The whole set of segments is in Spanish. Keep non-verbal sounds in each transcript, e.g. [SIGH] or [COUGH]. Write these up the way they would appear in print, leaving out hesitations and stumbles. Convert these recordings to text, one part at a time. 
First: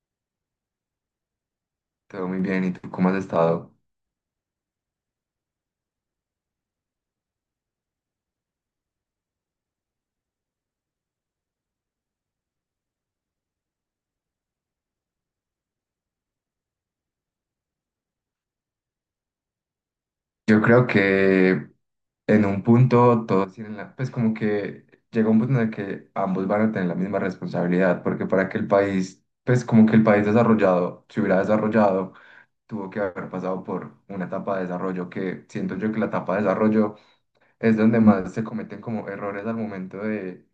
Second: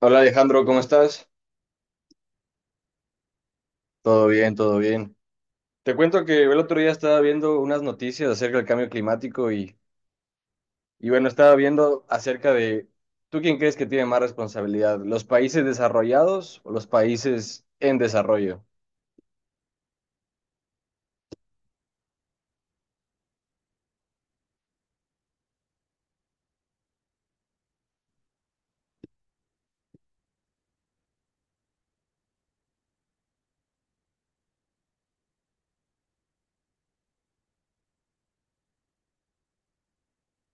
Hola Alejandro, ¿cómo estás? Todo muy bien, ¿y tú cómo has estado? Todo bien, todo bien. Te cuento que el otro día estaba viendo unas noticias acerca del cambio climático y bueno, estaba viendo acerca de, ¿tú quién crees que tiene más responsabilidad? ¿Los países desarrollados o los países en desarrollo? Yo creo que en un punto todos tienen la, pues como que llega un punto en el que ambos van a tener la misma responsabilidad, porque para que el país, pues como que el país desarrollado se hubiera desarrollado, tuvo que haber pasado por una etapa de desarrollo que siento yo que la etapa de desarrollo es donde más se cometen como errores al momento de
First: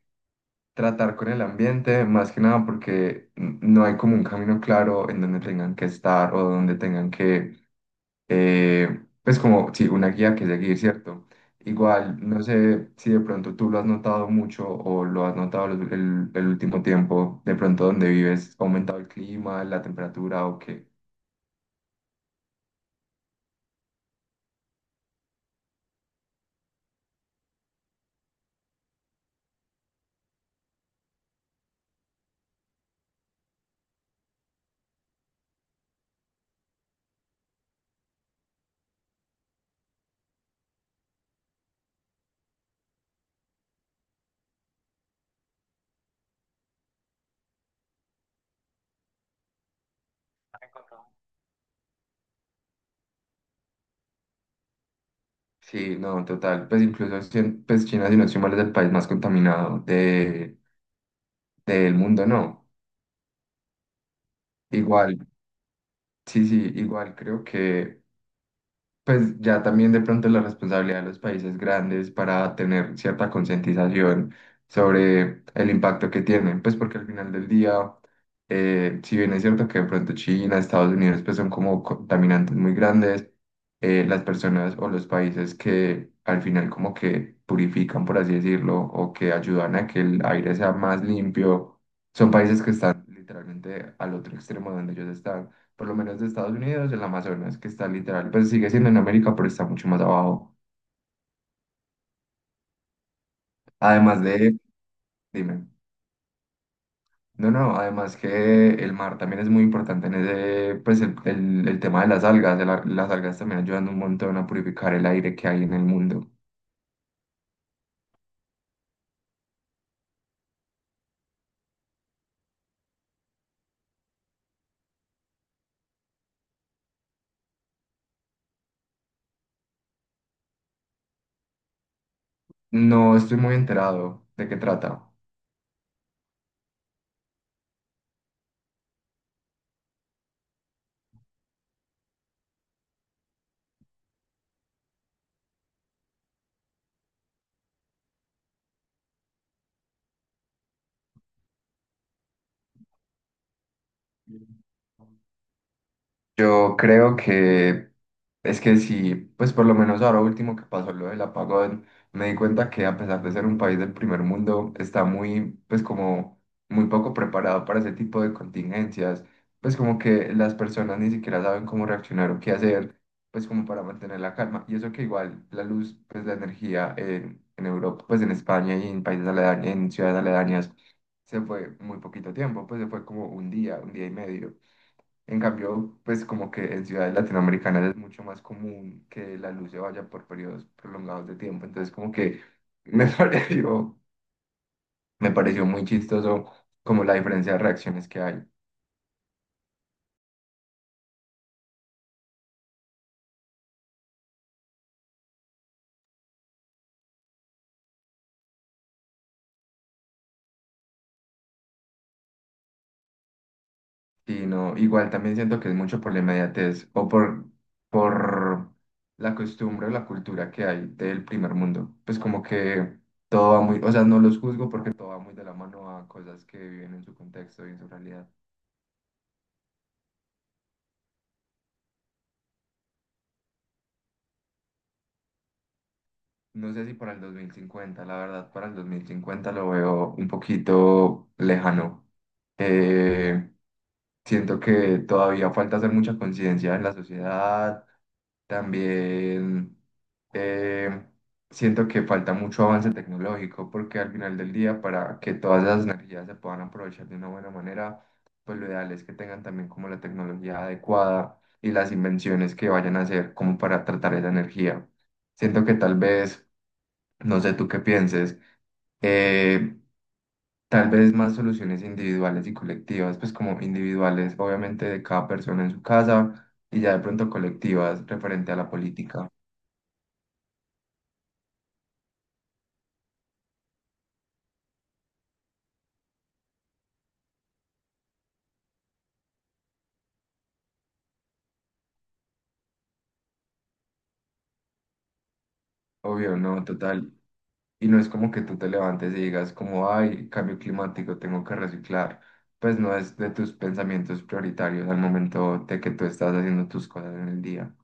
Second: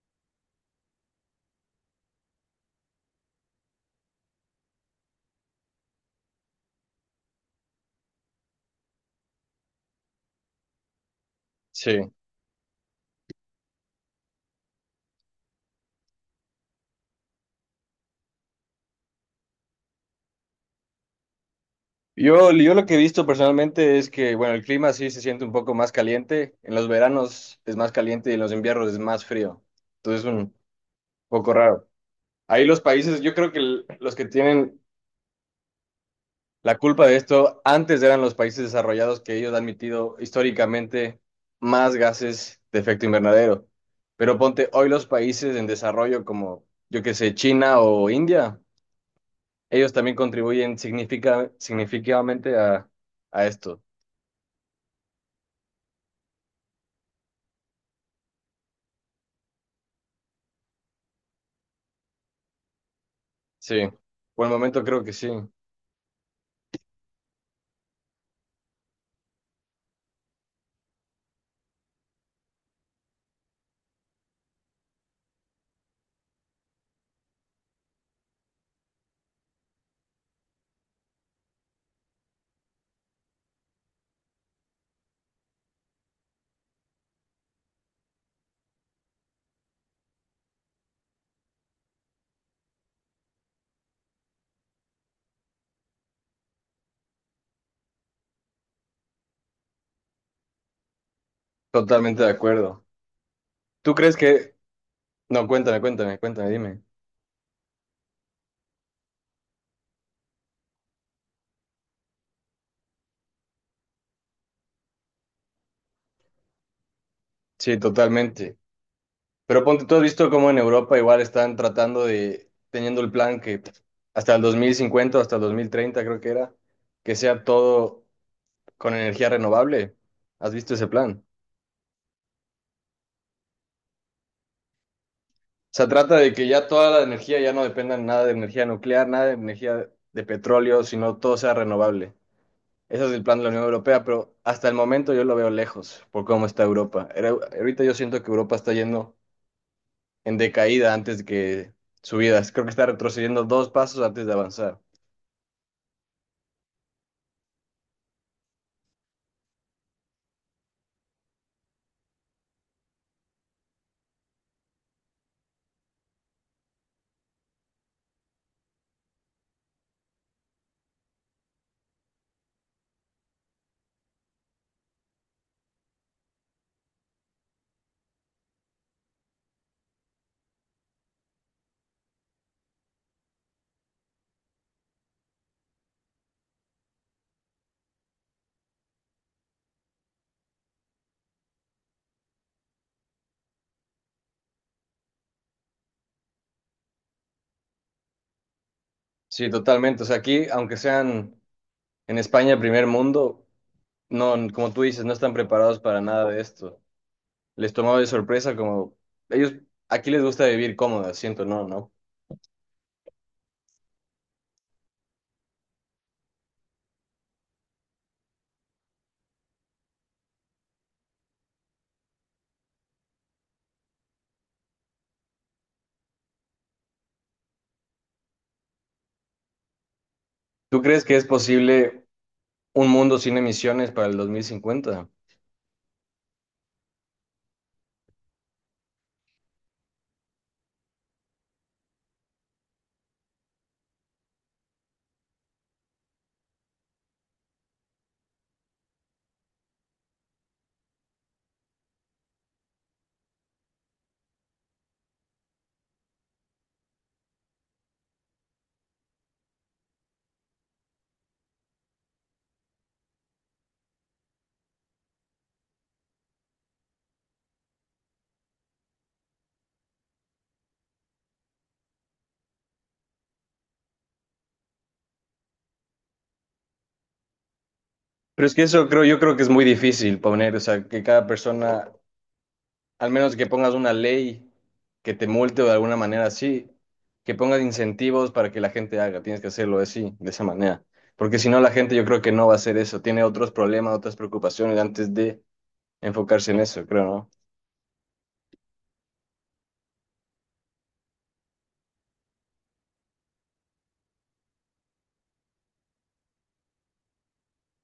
tratar con el ambiente, más que nada porque no hay como un camino claro en donde tengan que estar o donde tengan que eh, pues como, sí, una guía que seguir, ¿cierto? Sí. Igual, no sé si de pronto tú lo has notado mucho o lo has notado el último tiempo, de pronto donde vives, ¿ha aumentado el clima, la temperatura o qué? Yo lo que he visto personalmente es que, bueno, el clima sí se siente un poco más caliente, en los veranos es más caliente y en los inviernos es más frío. Entonces es un poco raro. Ahí los países, yo creo que los que tienen la culpa de esto, antes eran los países desarrollados, que ellos han emitido históricamente más gases de efecto invernadero. Pero ponte, hoy los países en desarrollo como, yo qué sé, China o India, ellos también contribuyen significativamente a esto. Sí, no, total, pues incluso, pues China, si no estoy mal, es el país más contaminado de, del mundo, ¿no? Sí, por el momento creo que Igual, sí, sí, sí, igual creo que... Pues ya también de pronto la responsabilidad de los países grandes para tener cierta concientización sobre el impacto que tienen, pues porque al final del día, si bien es cierto que de pronto China, Estados Unidos, pues son como contaminantes muy grandes, las personas o los países que al final como que purifican, por así decirlo, o que ayudan a que el aire sea más limpio, son países que están literalmente al otro extremo donde ellos están por lo menos de Estados Unidos, el Amazonas, que está literal, pues sigue siendo en América, pero está mucho más abajo. totalmente de acuerdo. ¿Tú crees Además que... de, No, dime, cuéntame, cuéntame, cuéntame, dime. no, no, además que el mar también es muy importante en ese, pues el tema de las algas, de las algas también ayudan un montón a purificar el aire que hay en el mundo. Sí, totalmente. Pero ponte, tú has visto cómo en Europa igual están tratando de, teniendo el plan que hasta el 2050, hasta el 2030 creo que era, que sea todo con energía renovable. ¿Has visto ese plan? No estoy muy enterado de qué trata. Se trata de que ya toda la energía ya no dependa nada de energía nuclear, nada de energía de petróleo, sino todo sea renovable. Ese es el plan de la Unión Europea, pero hasta el momento yo lo veo lejos por cómo está Europa. Ahorita yo siento que Europa está yendo en decaída antes de que subidas. Creo que está retrocediendo dos pasos antes de avanzar. Yo creo que es que sí, pues por lo menos ahora último que pasó lo del apagón, me di cuenta que a pesar de ser un país del primer mundo, está muy, pues como muy poco preparado para ese tipo de contingencias, pues como que las personas ni siquiera saben cómo reaccionar o qué hacer, pues como para mantener la calma. Y eso que igual la luz, pues la energía en Europa, pues en España y en países aledaños, en ciudades aledañas, se fue muy poquito tiempo, pues se fue como un día y medio. En cambio, pues como que en ciudades latinoamericanas es mucho más común que la luz se vaya por periodos prolongados de tiempo. Entonces como que me [LAUGHS] pareció, me pareció muy chistoso como la diferencia de reacciones que hay. Sí, totalmente. O sea, aquí, aunque sean en España primer mundo, no, como tú dices, no están preparados para nada de esto. Les tomaba de sorpresa como ellos, aquí les gusta vivir cómodo, siento, no, ¿no? Y no, igual también siento que es mucho por la inmediatez o por la costumbre o la cultura que hay del primer mundo. Pues como que todo va muy, o sea, no los juzgo porque todo va muy de la mano a cosas que viven en su contexto y en su realidad. ¿Tú crees que es posible un mundo sin emisiones para el 2050? No sé si para el 2050, la verdad, para el 2050 lo veo un poquito lejano. Eh, Siento que todavía falta hacer mucha conciencia en la sociedad. También eh, siento que falta mucho avance tecnológico porque al final del día, para que todas esas energías se puedan aprovechar de una buena manera, pues lo ideal es que tengan también como la tecnología adecuada y las invenciones que vayan a hacer como para tratar esa energía. Siento que tal vez no sé tú qué pienses. eh, Tal vez más soluciones individuales y colectivas, pues como individuales, obviamente de cada persona en su casa y ya de pronto colectivas Pero referente es a que la eso creo, yo política. creo que es muy difícil poner, o sea, que cada persona, al menos que pongas una ley que te multe o de alguna manera así, que pongas incentivos para que la gente haga, tienes que hacerlo así, de esa manera. Porque si no, la gente yo creo que no va a hacer eso, tiene otros problemas, otras preocupaciones antes de Obvio, enfocarse en no, eso, creo, total. ¿no? Y no es como que tú te levantes y digas como, ay, cambio climático, tengo que reciclar. Pues no es de tus pensamientos prioritarios al momento de que tú estás haciendo tus cosas en el día.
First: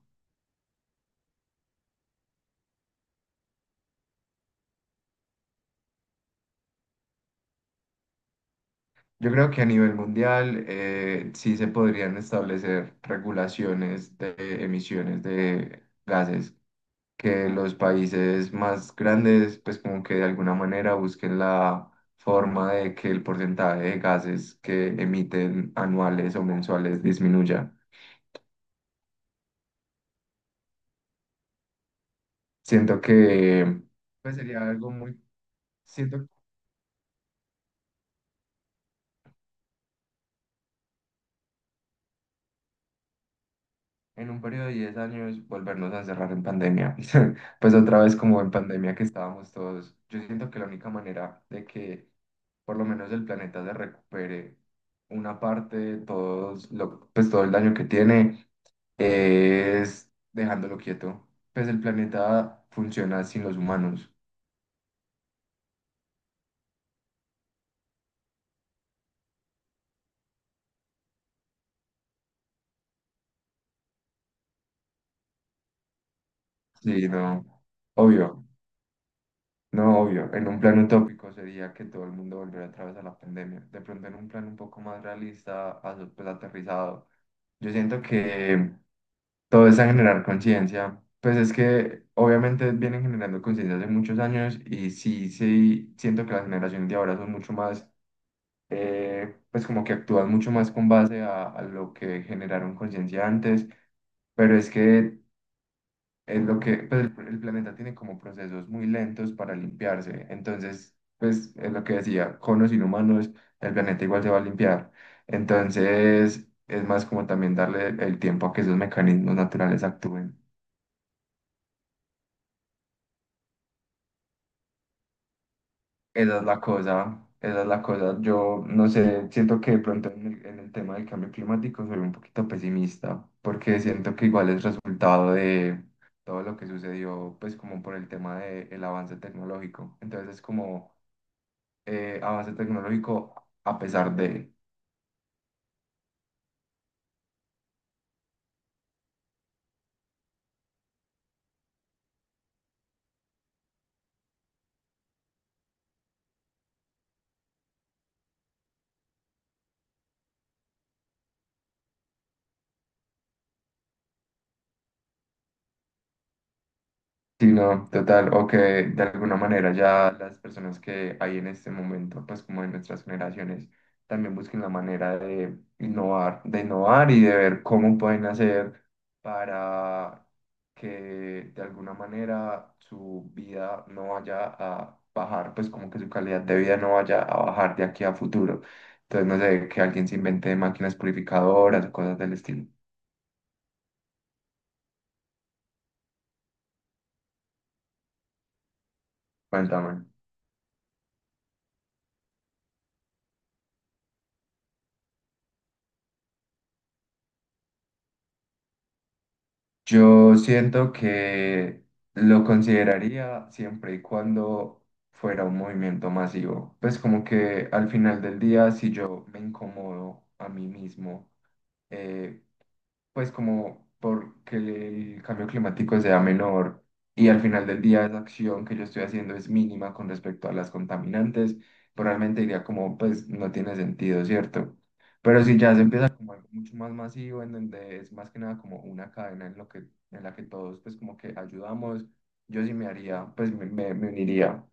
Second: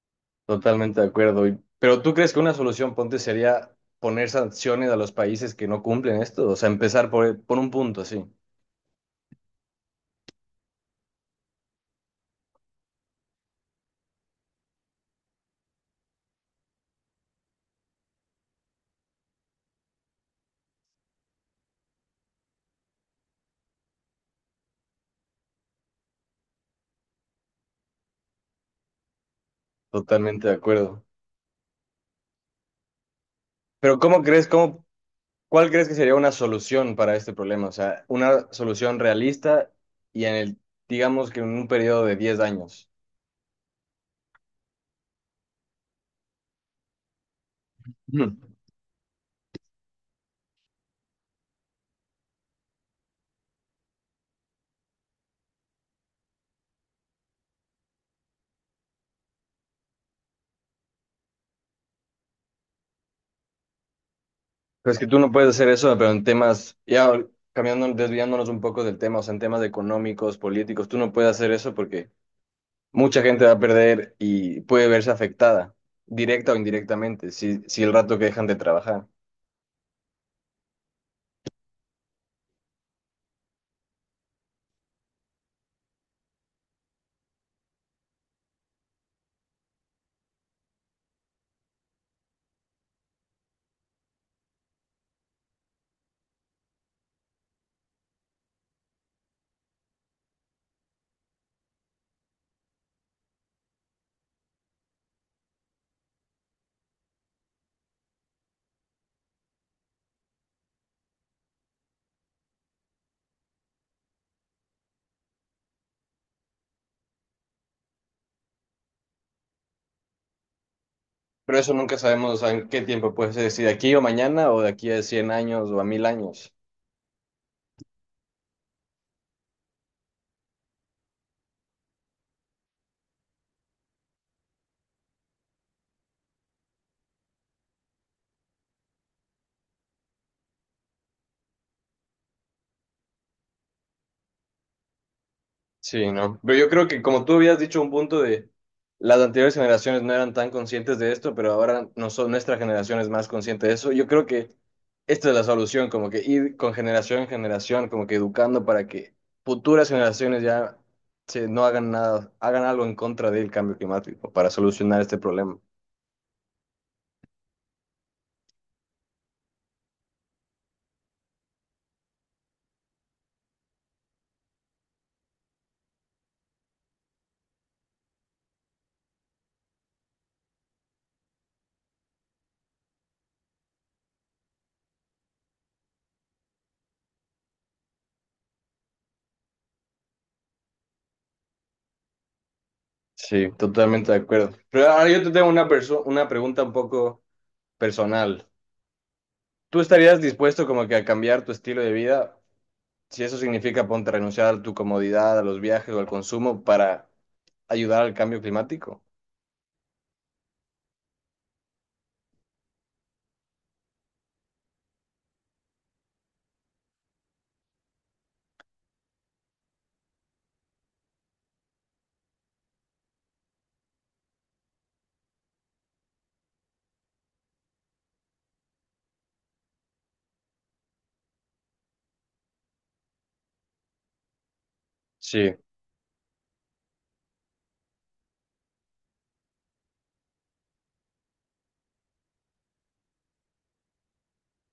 Totalmente de acuerdo. Y- pero ¿tú crees que una solución, ponte, sería poner sanciones a los países que no cumplen esto? O sea, empezar por un punto, sí, Yo creo que a nivel mundial sí se podrían establecer regulaciones de emisiones de gases, que los países más grandes pues como que de alguna manera busquen la forma de que el porcentaje de gases que emiten anuales o mensuales disminuya. totalmente de acuerdo. Siento que Pero ¿cómo pues crees, sería cómo, algo muy, ¿cuál crees que sería siento una solución para este problema? O sea, una solución realista y en el, digamos que en un periodo de 10 años. en un periodo de 10 años volvernos a encerrar en pandemia. [LAUGHS] Pues otra vez Ujú. como en pandemia que estábamos todos. Yo siento que la única manera de que por lo menos el planeta se recupere una parte, de todos lo, pues todo el daño que tiene, es dejándolo quieto. Pues el planeta funciona sin los humanos. Pues que tú no puedes hacer eso, pero en temas, ya cambiando, desviándonos un poco del tema, o sea, en temas económicos, políticos, tú no puedes hacer eso porque mucha gente va a perder y puede verse afectada, directa o Sí, indirectamente, no, si el rato que obvio, dejan de trabajar. no, obvio. En un plan utópico sería que todo el mundo volviera a través de la pandemia. De pronto en un plan un poco más realista, pues aterrizado, yo siento que todo es a generar conciencia. Pues es que obviamente vienen generando conciencia hace muchos años y sí, sí, siento que las generaciones de ahora son mucho más, pues como que actúan mucho más con base a lo que generaron conciencia antes. Pero es que es lo que, pues, el planeta tiene como procesos muy lentos para limpiarse. Entonces, pues, es lo que decía, con los inhumanos, el planeta igual se va a limpiar. Entonces, es más como también darle el tiempo a que esos mecanismos naturales actúen. Pero eso nunca sabemos, o sea, en qué tiempo puede ser, si de aquí o mañana o de aquí a 100 años o a 1000 Esa es años. la cosa, esa es la cosa. Yo, no sé, siento que de pronto en el tema del cambio climático soy un poquito pesimista, porque siento que igual es resultado de todo lo que sucedió, pues, como por el tema del avance tecnológico. Entonces, es como avance tecnológico a pesar de, Sí, no. Pero yo creo que como tú habías dicho un punto de las anteriores generaciones no eran tan conscientes de esto, pero ahora no son, nuestra generación es más consciente de eso. Yo creo que esta es la solución, como que ir con generación en generación, como que educando para que futuras generaciones ya se, no hagan nada, hagan algo en contra del cambio climático para solucionar este problema. sí, no, total, o que de alguna manera ya las personas que hay en este momento, pues como en nuestras generaciones, también busquen la manera de innovar y de ver cómo pueden hacer para que de alguna manera su vida no vaya a bajar, pues como que su calidad de vida no vaya a bajar de aquí a futuro. Entonces, no sé, que alguien se invente máquinas purificadoras o cosas del estilo. Sí, totalmente de acuerdo. Pero ahora yo te tengo una una pregunta un poco personal. ¿Tú Cuéntame. estarías dispuesto como que a cambiar tu estilo de vida? Si eso significa, ponte, a renunciar a tu comodidad, a los viajes o al consumo para ayudar al cambio climático. Yo siento que lo consideraría siempre y cuando fuera un movimiento masivo. Pues como que al final del día, si yo me incomodo a mí mismo eh, pues como porque el cambio climático sea menor y al final del día esa acción que yo estoy haciendo es mínima con respecto a las contaminantes, probablemente diría como, pues no tiene sentido, ¿cierto? Pero Sí, si ya se empieza como algo mucho más masivo, en donde es más que nada como una cadena en lo que, en la que todos pues como que ayudamos, yo sí me haría, pues me uniría.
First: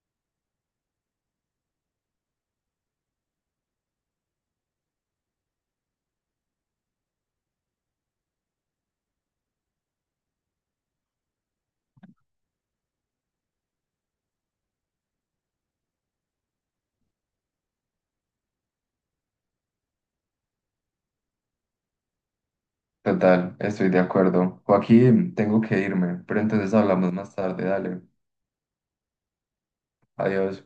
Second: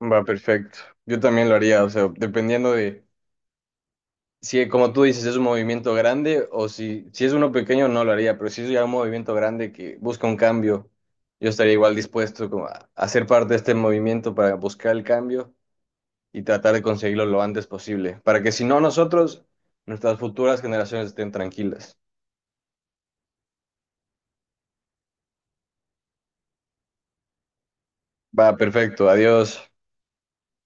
va perfecto. Yo también lo haría, o sea, dependiendo de si, como tú dices, es un movimiento grande o si es uno pequeño, no lo haría, pero si es ya un movimiento grande que busca un cambio, yo estaría igual dispuesto como a ser parte de este movimiento para buscar el cambio y tratar de conseguirlo lo antes posible, para que si no nosotros, nuestras futuras generaciones estén tranquilas. Total, estoy de acuerdo. Joaquín, tengo que irme, pero entonces hablamos más tarde, dale. Va perfecto, adiós. Adiós.